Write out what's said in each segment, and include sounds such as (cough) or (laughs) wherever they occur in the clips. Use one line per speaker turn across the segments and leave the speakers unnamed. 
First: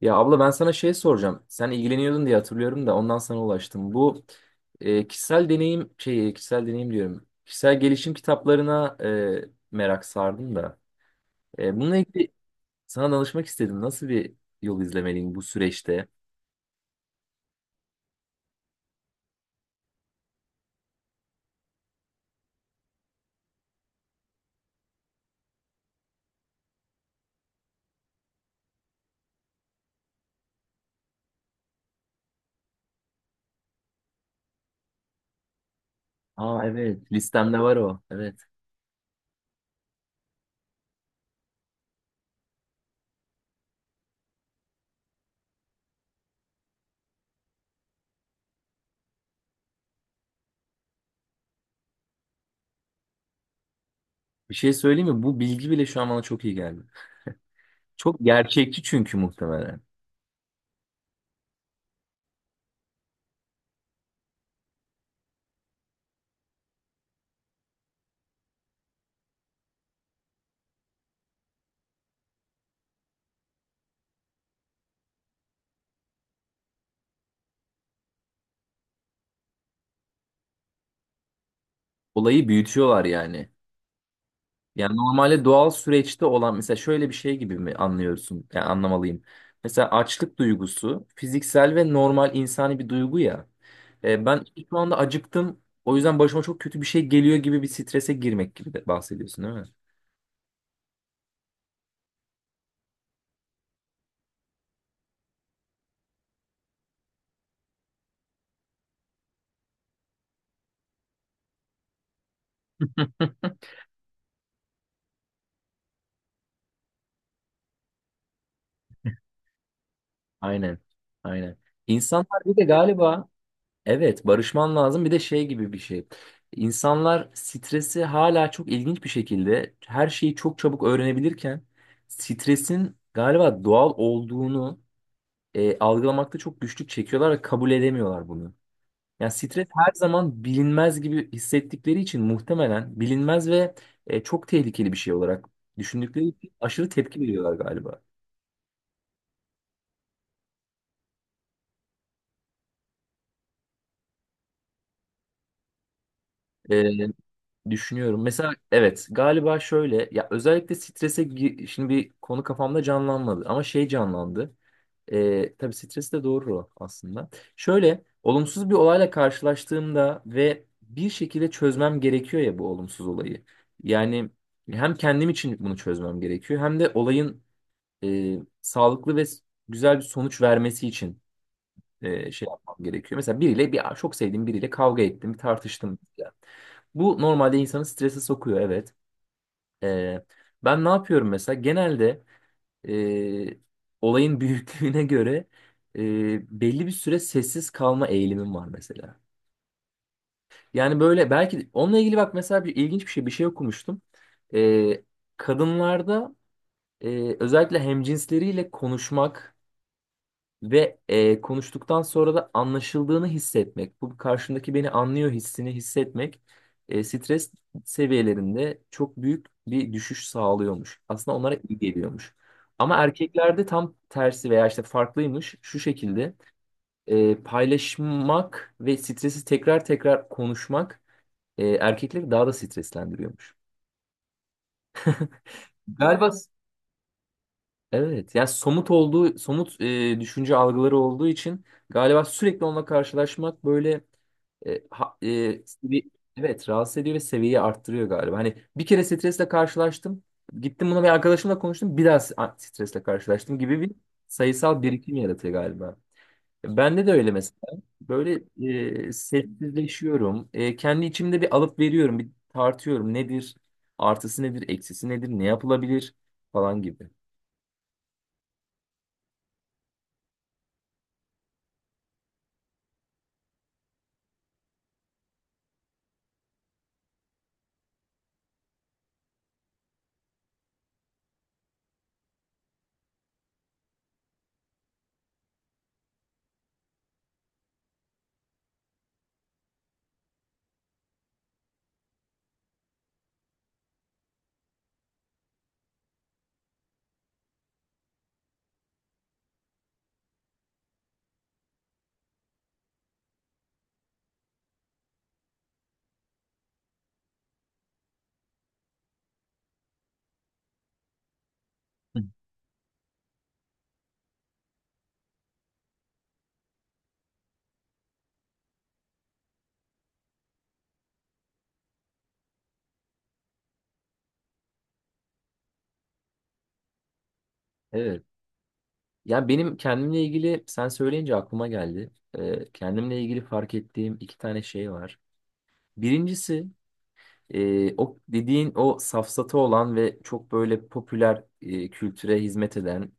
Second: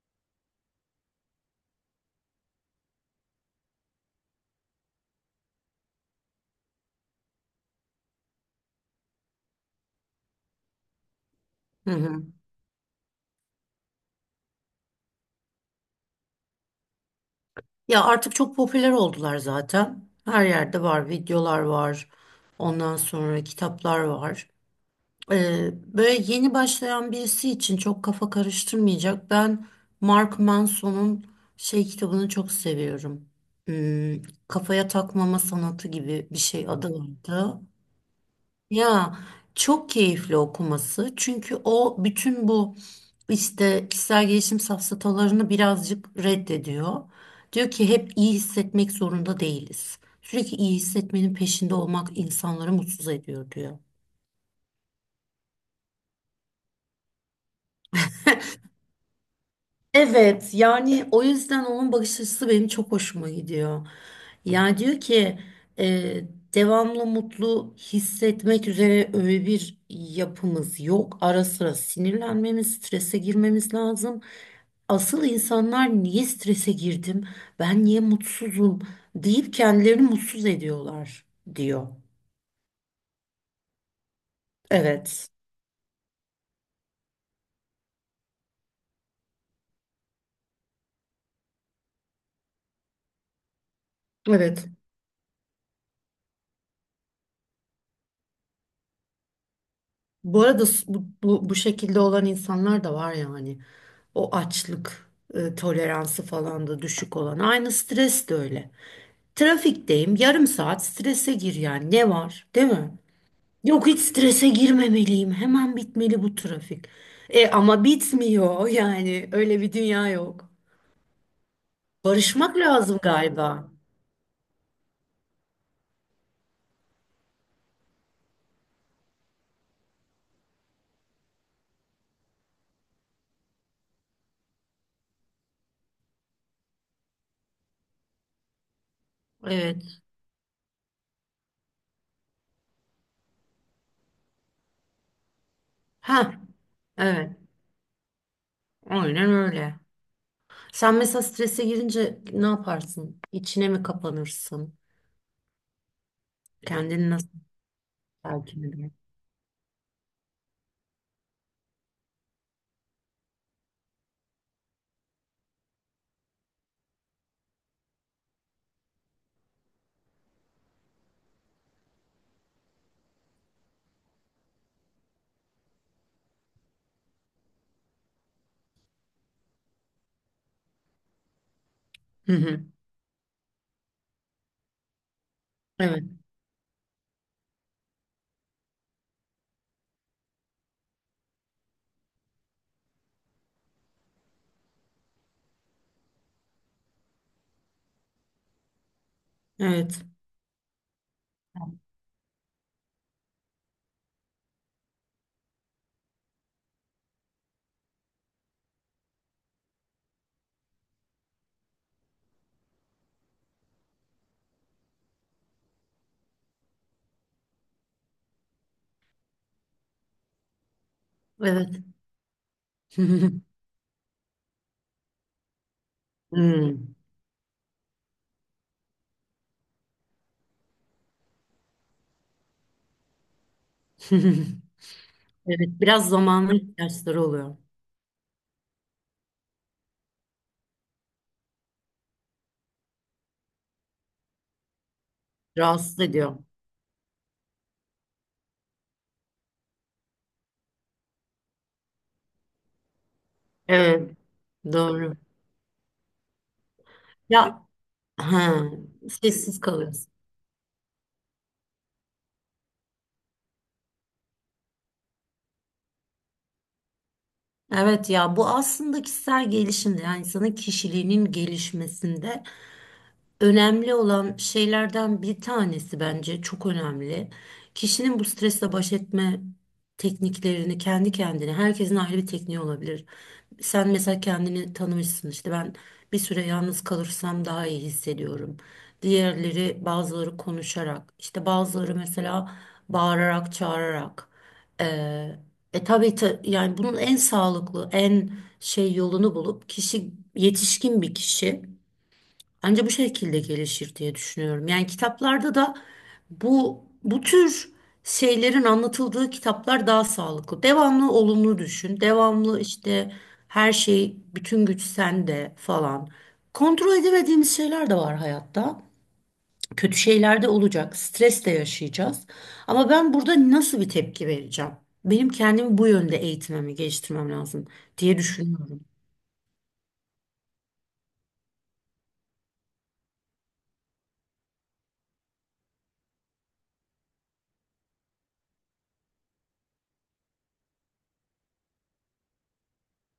Ya abla ben sana şey soracağım. Sen ilgileniyordun diye hatırlıyorum da ondan sana ulaştım. Bu kişisel deneyim diyorum. Kişisel gelişim kitaplarına merak sardım da.
Hı
Bununla
hı.
ilgili sana danışmak istedim. Nasıl bir yol izlemeliyim bu süreçte?
Ya artık çok popüler oldular zaten. Her yerde var, videolar var. Ondan sonra kitaplar var. Böyle yeni başlayan birisi için çok kafa karıştırmayacak. Ben Mark Manson'un şey kitabını çok seviyorum. Hmm, kafaya takmama sanatı gibi bir
Aa,
şey adı
evet, listemde
vardı.
var o. Evet.
Ya çok keyifli okuması. Çünkü o bütün bu işte kişisel gelişim safsatalarını birazcık reddediyor. Diyor ki hep iyi hissetmek zorunda değiliz. Sürekli iyi hissetmenin peşinde olmak insanları mutsuz ediyor diyor.
Bir şey söyleyeyim mi? Bu bilgi bile şu an bana çok iyi geldi. Çok gerçekçi, çünkü muhtemelen.
Evet, yani o yüzden onun bakış açısı benim çok hoşuma gidiyor. Yani diyor ki e, devamlı mutlu hissetmek üzere öyle bir yapımız yok. Ara sıra sinirlenmemiz, strese girmemiz lazım. Asıl insanlar niye strese girdim, ben niye mutsuzum deyip kendilerini mutsuz ediyorlar diyor.
Olayı büyütüyorlar yani. Yani
Evet,
normalde doğal süreçte olan mesela şöyle bir şey gibi mi anlıyorsun? Yani anlamalıyım. Mesela açlık duygusu fiziksel ve normal insani bir duygu ya. Ben
evet.
şu anda acıktım. O yüzden başıma çok kötü bir şey geliyor gibi bir strese girmek gibi de bahsediyorsun, değil mi?
Bu arada bu şekilde olan insanlar da var yani. O açlık toleransı falan da düşük olan. Aynı stres de öyle. Trafikteyim, yarım saat strese gir yani. Ne var, değil mi?
(laughs)
Yok, hiç strese girmemeliyim. Hemen bitmeli bu trafik. E ama bitmiyor yani. Öyle bir dünya yok.
Aynen. Aynen. İnsanlar bir
Barışmak
de
lazım
galiba,
galiba.
evet, barışman lazım, bir de şey gibi bir şey. İnsanlar stresi hala çok ilginç bir şekilde her şeyi çok çabuk öğrenebilirken stresin galiba doğal olduğunu algılamakta çok güçlük çekiyorlar ve kabul edemiyorlar bunu. Yani stres her
Evet.
zaman bilinmez gibi hissettikleri için muhtemelen bilinmez ve çok tehlikeli bir şey olarak düşündükleri
Ha,
için aşırı tepki
evet.
veriyorlar galiba.
Aynen öyle. Sen mesela strese girince ne yaparsın? İçine mi kapanırsın?
E,
Kendini nasıl
Düşünüyorum. Mesela
telkin eder?
evet, galiba şöyle ya, özellikle şimdi bir konu kafamda canlanmadı ama şey canlandı. Tabii stres de doğru o aslında. Şöyle olumsuz bir olayla karşılaştığımda ve bir şekilde çözmem gerekiyor ya bu olumsuz olayı. Yani hem kendim için bunu çözmem gerekiyor hem de olayın sağlıklı ve güzel bir sonuç vermesi için
Hı
şey
hı.
yapmam gerekiyor. Mesela bir çok sevdiğim biriyle kavga ettim, bir tartıştım.
Evet.
Yani bu normalde insanı strese sokuyor, evet. E, Ben ne yapıyorum mesela? Genelde e, olayın (laughs) büyüklüğüne göre belli bir süre sessiz kalma eğilimim var mesela.
Evet.
Yani böyle belki onunla ilgili bak mesela bir ilginç bir şey okumuştum. E, Kadınlarda özellikle hemcinsleriyle konuşmak ve konuştuktan sonra da anlaşıldığını hissetmek, bu karşımdaki beni anlıyor hissini hissetmek stres seviyelerinde çok büyük bir düşüş sağlıyormuş. Aslında onlara iyi
Evet.
geliyormuş. Ama
(laughs)
erkeklerde tam tersi veya işte farklıymış şu şekilde,
Hmm.
paylaşmak ve stresi tekrar tekrar konuşmak erkekleri daha da streslendiriyormuş.
(laughs) Evet. Biraz
Galiba.
zamanın ihtiyaçları oluyor.
Evet, yani somut düşünce algıları olduğu için galiba sürekli onunla karşılaşmak böyle. E, ha- e,
Rahatsız
sevi-
ediyor.
evet, rahatsız ediyor ve seviyeyi arttırıyor galiba. Hani bir kere stresle karşılaştım. Gittim buna bir arkadaşımla konuştum. Bir daha stresle karşılaştım gibi bir
Evet.
sayısal birikim
Doğru.
yaratıyor galiba. Bende de öyle mesela.
Ya
Böyle
ha, Sessiz kalıyorsun.
sessizleşiyorum. Kendi içimde bir alıp veriyorum. Bir tartıyorum. Nedir? Artısı nedir? Eksisi nedir? Ne yapılabilir? Falan gibi.
Evet, ya bu aslında kişisel gelişimde, yani insanın kişiliğinin gelişmesinde önemli olan şeylerden bir tanesi, bence çok önemli. Kişinin bu stresle baş etme tekniklerini kendi kendine, herkesin ayrı bir tekniği olabilir. Sen mesela kendini tanımışsın, işte ben bir süre yalnız kalırsam daha iyi hissediyorum. Diğerleri, bazıları konuşarak, işte bazıları mesela bağırarak, çağırarak. Ee, yani bunun en sağlıklı, en şey yolunu bulup kişi, yetişkin bir kişi anca bu şekilde gelişir diye düşünüyorum. Yani kitaplarda da bu tür şeylerin anlatıldığı kitaplar daha sağlıklı. Devamlı olumlu düşün.
Hı.
Devamlı işte her şey, bütün güç sende falan. Kontrol edemediğimiz şeyler de var hayatta. Kötü şeyler de olacak. Stres de yaşayacağız. Ama ben burada nasıl bir tepki vereceğim? Benim kendimi bu yönde eğitmemi, geliştirmem lazım diye
Evet.
düşünüyorum.
Ya benim kendimle ilgili sen söyleyince aklıma geldi. Kendimle ilgili fark ettiğim iki tane şey var. Birincisi, o dediğin o safsatı olan ve çok böyle popüler kültüre hizmet eden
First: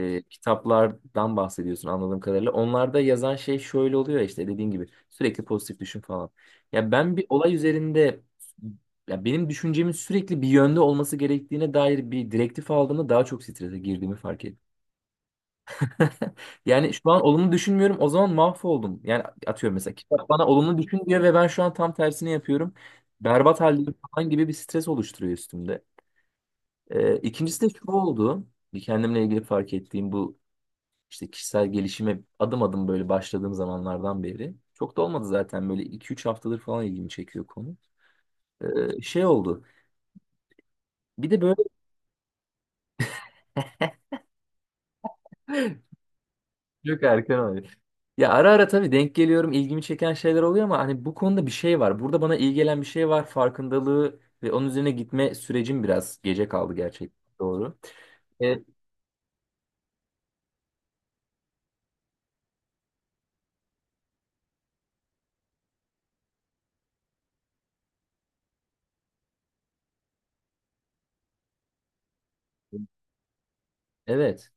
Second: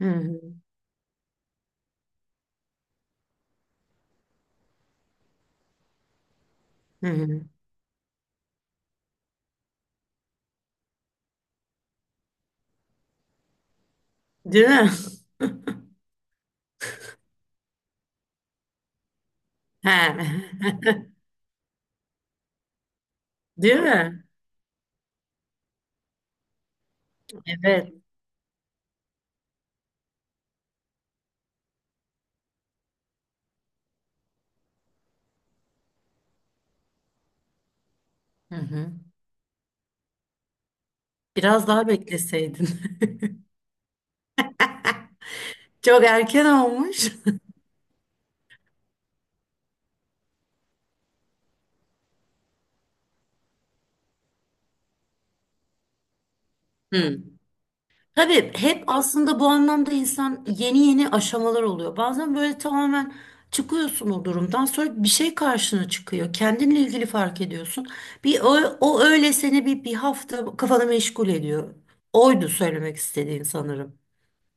Hı hı.
kitaplardan bahsediyorsun anladığım kadarıyla. Onlarda yazan şey şöyle oluyor ya, işte dediğin gibi sürekli pozitif düşün falan. Ya
Hı
ben bir
hı.
olay üzerinde, ya benim düşüncemin sürekli bir yönde olması gerektiğine dair bir direktif aldığımda daha çok strese girdiğimi fark ettim.
Değil mi?
(laughs) Yani şu an olumlu düşünmüyorum. O zaman mahvoldum. Yani atıyorum,
(laughs)
mesela kitap bana olumlu düşün
He. (laughs)
diyor ve ben şu an tam tersini yapıyorum. Berbat
Değil
haldeyim
mi?
falan gibi bir stres oluşturuyor üstümde. İkincisi de şu
Evet.
oldu. Bir kendimle ilgili fark ettiğim bu işte kişisel gelişime adım adım böyle başladığım zamanlardan beri. Çok da olmadı zaten, böyle 2-3 haftadır falan ilgimi çekiyor konu.
Hı hı.
Şey oldu. Bir de böyle
Biraz daha bekleseydin. (laughs)
(laughs)
Çok erken
çok
olmuş.
erken oldu. Ya ara ara tabii denk geliyorum, ilgimi çeken şeyler oluyor ama hani bu konuda bir şey var. Burada bana iyi gelen bir şey var. Farkındalığı ve onun üzerine gitme sürecim biraz gece kaldı gerçekten.
Hı.
Doğru.
Tabii
E,
hep aslında bu anlamda insan, yeni yeni aşamalar oluyor. Bazen böyle tamamen çıkıyorsun o durumdan, sonra bir şey karşına çıkıyor. Kendinle ilgili fark ediyorsun. Bir o, O öyle seni bir hafta kafanı meşgul ediyor. Oydu söylemek istediğin sanırım.
Evet,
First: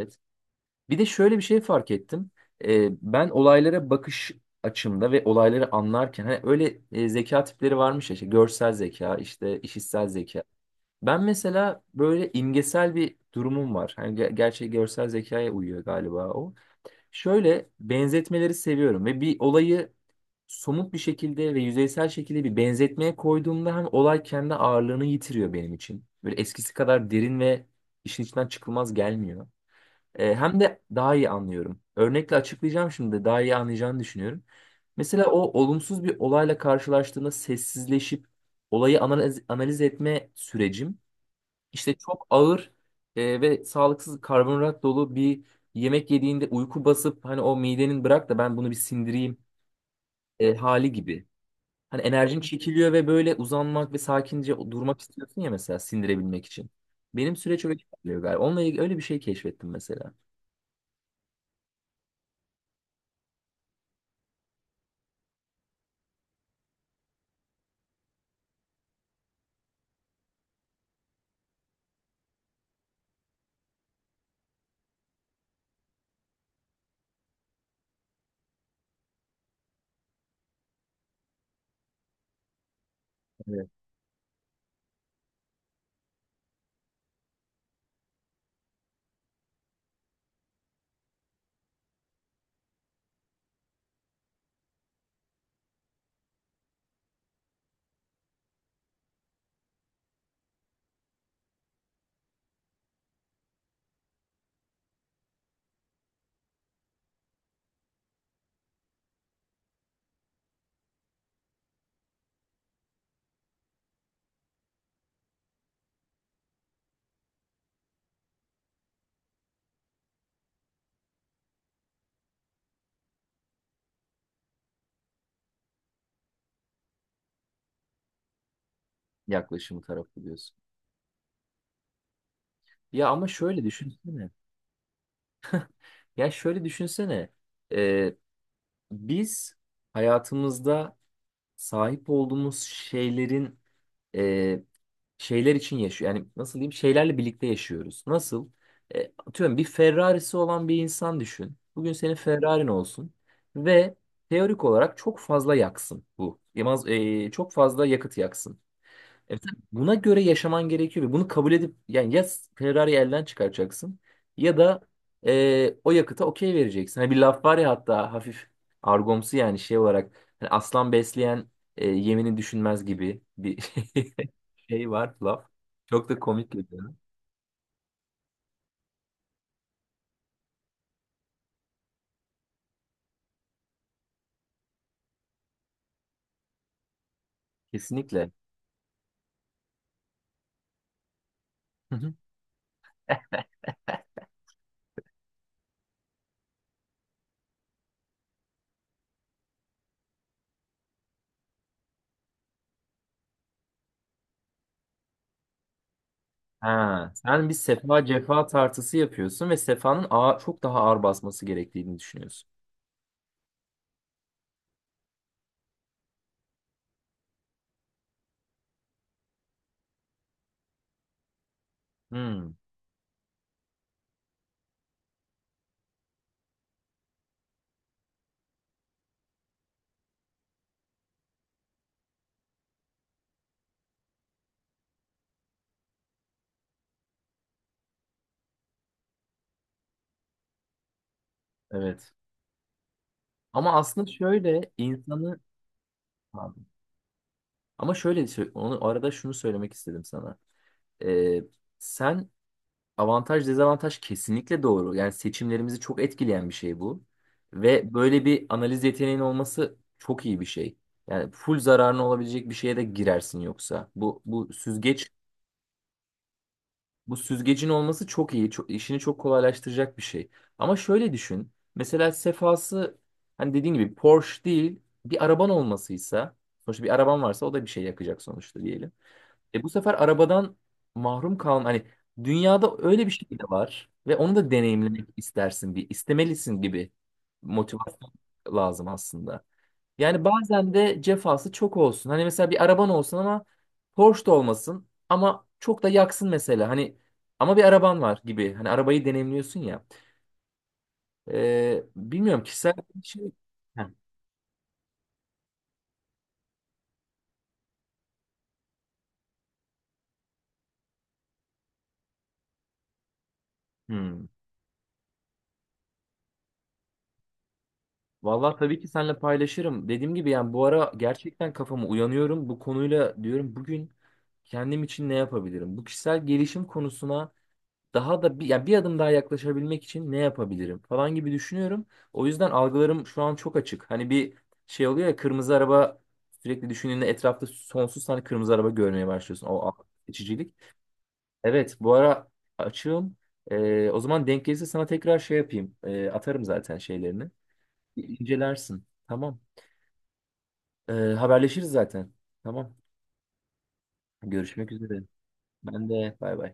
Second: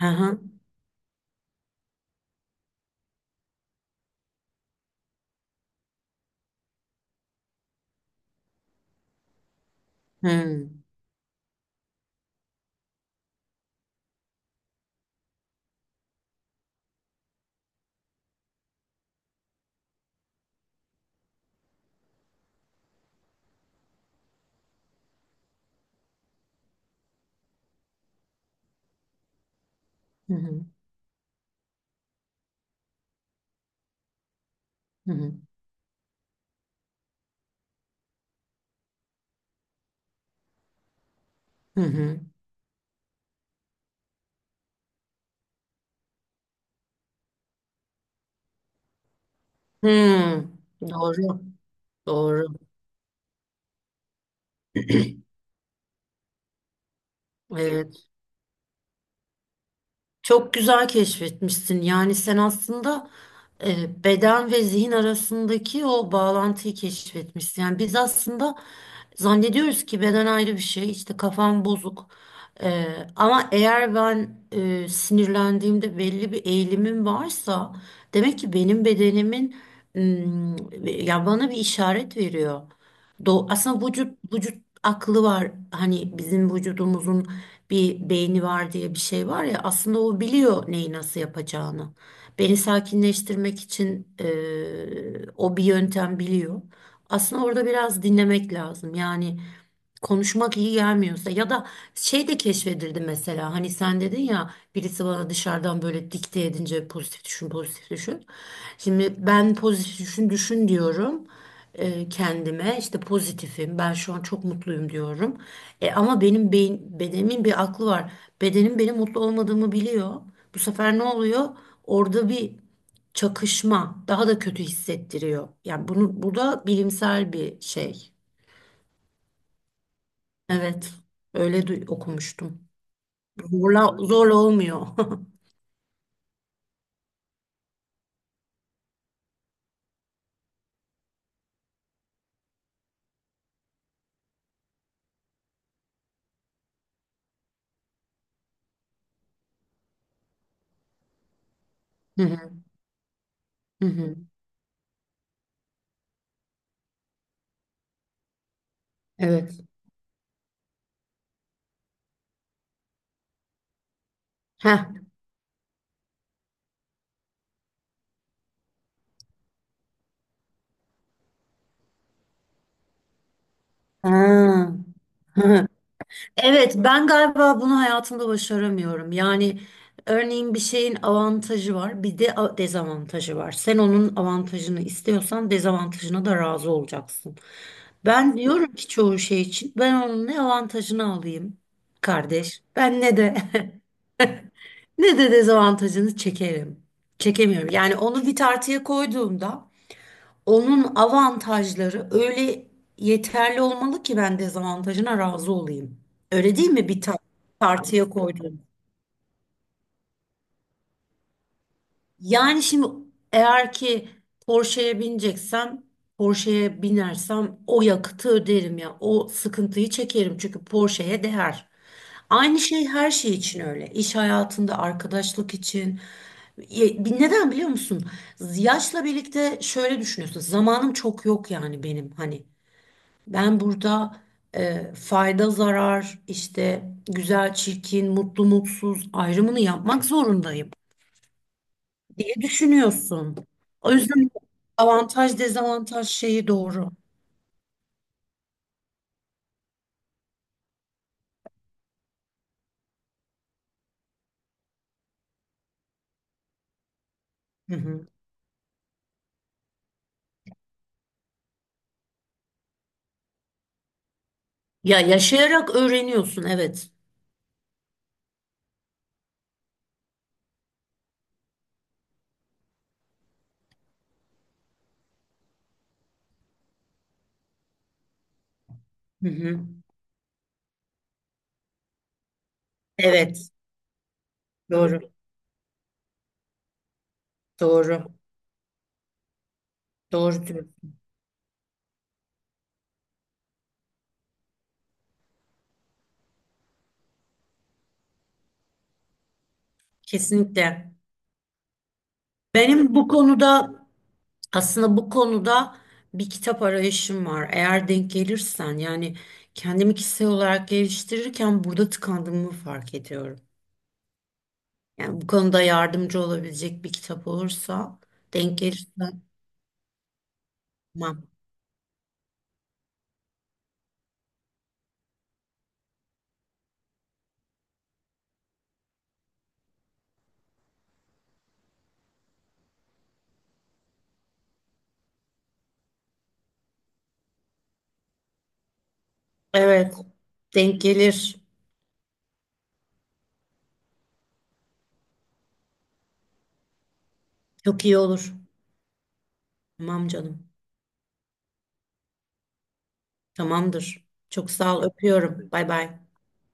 Hı hı.
Bir de şöyle bir şey fark ettim. Ben olaylara bakış açımda ve olayları anlarken hani öyle zeka tipleri varmış ya, işte görsel zeka, işte işitsel
Hı
zeka.
hı.
Ben mesela böyle imgesel bir durumum var. Hani gerçi görsel zekaya uyuyor galiba o. Şöyle benzetmeleri seviyorum ve bir olayı somut bir şekilde ve yüzeysel şekilde bir benzetmeye koyduğumda hem olay kendi ağırlığını yitiriyor benim için. Böyle eskisi kadar derin ve işin içinden çıkılmaz gelmiyor. Hem
Hı
de daha iyi anlıyorum. Örnekle açıklayacağım, şimdi daha iyi anlayacağını düşünüyorum. Mesela
hı.
o olumsuz bir olayla karşılaştığında sessizleşip olayı analiz etme sürecim
Hı
işte
hı.
çok ağır ve sağlıksız karbonhidrat dolu bir yemek yediğinde uyku basıp hani o midenin bırak da ben bunu bir sindireyim
Hı.
hali gibi.
Doğru.
Hani enerjin
Doğru.
çekiliyor ve böyle uzanmak ve sakince durmak
(clears throat)
istiyorsun ya, mesela sindirebilmek için. Benim süreç öyle
Evet.
ilerliyor galiba. Onunla ilgili öyle bir şey keşfettim mesela.
Çok güzel keşfetmişsin. Yani sen aslında beden ve zihin arasındaki o bağlantıyı keşfetmişsin. Yani biz aslında zannediyoruz ki beden ayrı bir şey, işte kafam bozuk. E, Ama eğer ben sinirlendiğimde belli bir eğilimim varsa, demek ki benim bedenimin mm, ya bana bir işaret veriyor.
Evet.
Aslında vücut aklı var. Hani bizim vücudumuzun bir beyni var diye bir şey var ya, aslında o biliyor neyi nasıl yapacağını. Beni sakinleştirmek için o bir yöntem biliyor. Aslında orada biraz dinlemek lazım. Yani konuşmak iyi gelmiyorsa, ya da şey de keşfedildi mesela, hani sen dedin ya birisi bana dışarıdan böyle dikte edince, pozitif düşün pozitif düşün. Şimdi ben pozitif düşün diyorum kendime, işte pozitifim ben, şu an çok mutluyum diyorum. Ama benim beyin, bedenimin bir aklı var. Bedenim benim mutlu olmadığımı biliyor. Bu sefer ne oluyor? Orada bir çakışma daha da kötü hissettiriyor. Yani bunu, bu da bilimsel bir şey.
Yaklaşımı tarafı diyorsun.
Evet, okumuştum.
Ya ama şöyle
Zorla,
düşünsene.
zorla olmuyor. (laughs)
Ya şöyle düşünsene. E, Biz hayatımızda sahip olduğumuz şeylerin e, şeyler için yaşıyor. Yani nasıl diyeyim? Şeylerle birlikte yaşıyoruz. Nasıl? Atıyorum, bir Ferrari'si olan bir insan düşün. Bugün senin
Hı hı,
Ferrari'n olsun
hı
ve
hı.
teorik olarak çok fazla yaksın bu. Yamaz, çok fazla yakıt yaksın. Evet,
Evet.
buna göre yaşaman gerekiyor ve bunu kabul edip, yani ya Ferrari'yi elden çıkaracaksın ya da
Heh.
o yakıta okey vereceksin. Hani bir laf var ya, hatta hafif argomsu yani, şey olarak, hani aslan besleyen yemini düşünmez gibi bir (laughs)
Ha.
şey var laf.
(laughs)
Çok da komik
Evet,
geliyor.
ben galiba bunu hayatımda başaramıyorum. Yani örneğin bir şeyin avantajı var, bir de dezavantajı var. Sen onun avantajını istiyorsan dezavantajına da razı olacaksın.
Kesinlikle.
Ben diyorum ki çoğu şey için ben onun ne avantajını alayım
Hı hı.
kardeş, ben ne de (laughs) ne de dezavantajını çekerim. Çekemiyorum. Yani onu bir tartıya koyduğumda onun avantajları öyle yeterli olmalı ki ben dezavantajına razı olayım. Öyle değil mi,
Ha, sen bir sefa
tartıya
cefa
koyduğum?
tartısı yapıyorsun ve sefanın ağır, çok daha ağır basması gerektiğini düşünüyorsun.
Yani şimdi eğer ki Porsche'ye bineceksem, Porsche'ye binersem o yakıtı öderim ya, o sıkıntıyı çekerim çünkü Porsche'ye değer.
Hmm,
Aynı şey her şey için öyle. İş hayatında, arkadaşlık için. Neden biliyor musun? Yaşla birlikte şöyle düşünüyorsun. Zamanım çok yok yani benim, hani. Ben burada fayda zarar, işte güzel çirkin, mutlu mutsuz ayrımını yapmak zorundayım
evet.
diye düşünüyorsun.
Ama
O
aslında
yüzden
şöyle
avantaj
insanı
dezavantaj şeyi doğru.
Ama şöyle onu arada şunu söylemek istedim sana. Ee, Sen, avantaj dezavantaj, kesinlikle doğru. Yani seçimlerimizi çok etkileyen bir şey bu.
Hı
Ve
hı.
böyle bir analiz yeteneğin olması çok iyi bir şey. Yani full zararına olabilecek bir şeye de girersin yoksa. Bu bu
Ya
süzgeç
yaşayarak öğreniyorsun, evet.
bu süzgecin olması çok iyi. Çok, işini çok kolaylaştıracak bir şey. Ama şöyle düşün. Mesela sefası, hani dediğin gibi Porsche değil bir araban olmasıysa, sonuçta bir araban varsa o da bir şey yakacak sonuçta diyelim.
Hı hı.
Bu sefer arabadan mahrum kalma. Hani dünyada öyle bir şey de
Evet,
var ve onu da
doğru
deneyimlemek istersin, bir istemelisin gibi motivasyon
doğru
lazım aslında. Yani
doğru
bazen
diyorsun.
de cefası çok olsun. Hani mesela bir araban olsun ama Porsche da olmasın, ama çok da yaksın mesela. Hani ama bir araban var gibi. Hani arabayı deneyimliyorsun ya.
Kesinlikle.
Bilmiyorum, kişisel
Benim
bir
bu
şey.
konuda
Heh.
Aslında bu konuda bir kitap arayışım var. Eğer denk gelirsen, yani kendimi kişisel olarak geliştirirken burada tıkandığımı fark ediyorum.
Hmm.
Yani bu konuda yardımcı olabilecek bir kitap olursa,
Vallahi
denk
tabii
gelirse,
ki seninle paylaşırım. Dediğim gibi yani bu ara
tamam.
gerçekten kafamı uyanıyorum. Bu konuyla diyorum, bugün kendim için ne yapabilirim? Bu kişisel gelişim konusuna daha da bir adım daha yaklaşabilmek için ne yapabilirim falan gibi düşünüyorum. O yüzden algılarım şu an çok açık. Hani bir şey oluyor ya, kırmızı araba sürekli düşündüğünde etrafta sonsuz tane kırmızı araba görmeye başlıyorsun. O akıl
Evet,
seçicilik.
denk gelir.
Evet, bu ara açığım. O zaman denk gelirse sana tekrar şey yapayım. Atarım zaten şeylerini.
Çok iyi olur.
İncelersin. Tamam.
Tamam canım.
Haberleşiriz zaten. Tamam.
Tamamdır. Çok
Görüşmek
sağ ol.
üzere.
Öpüyorum. Bay
Ben
bay.
de bay bay.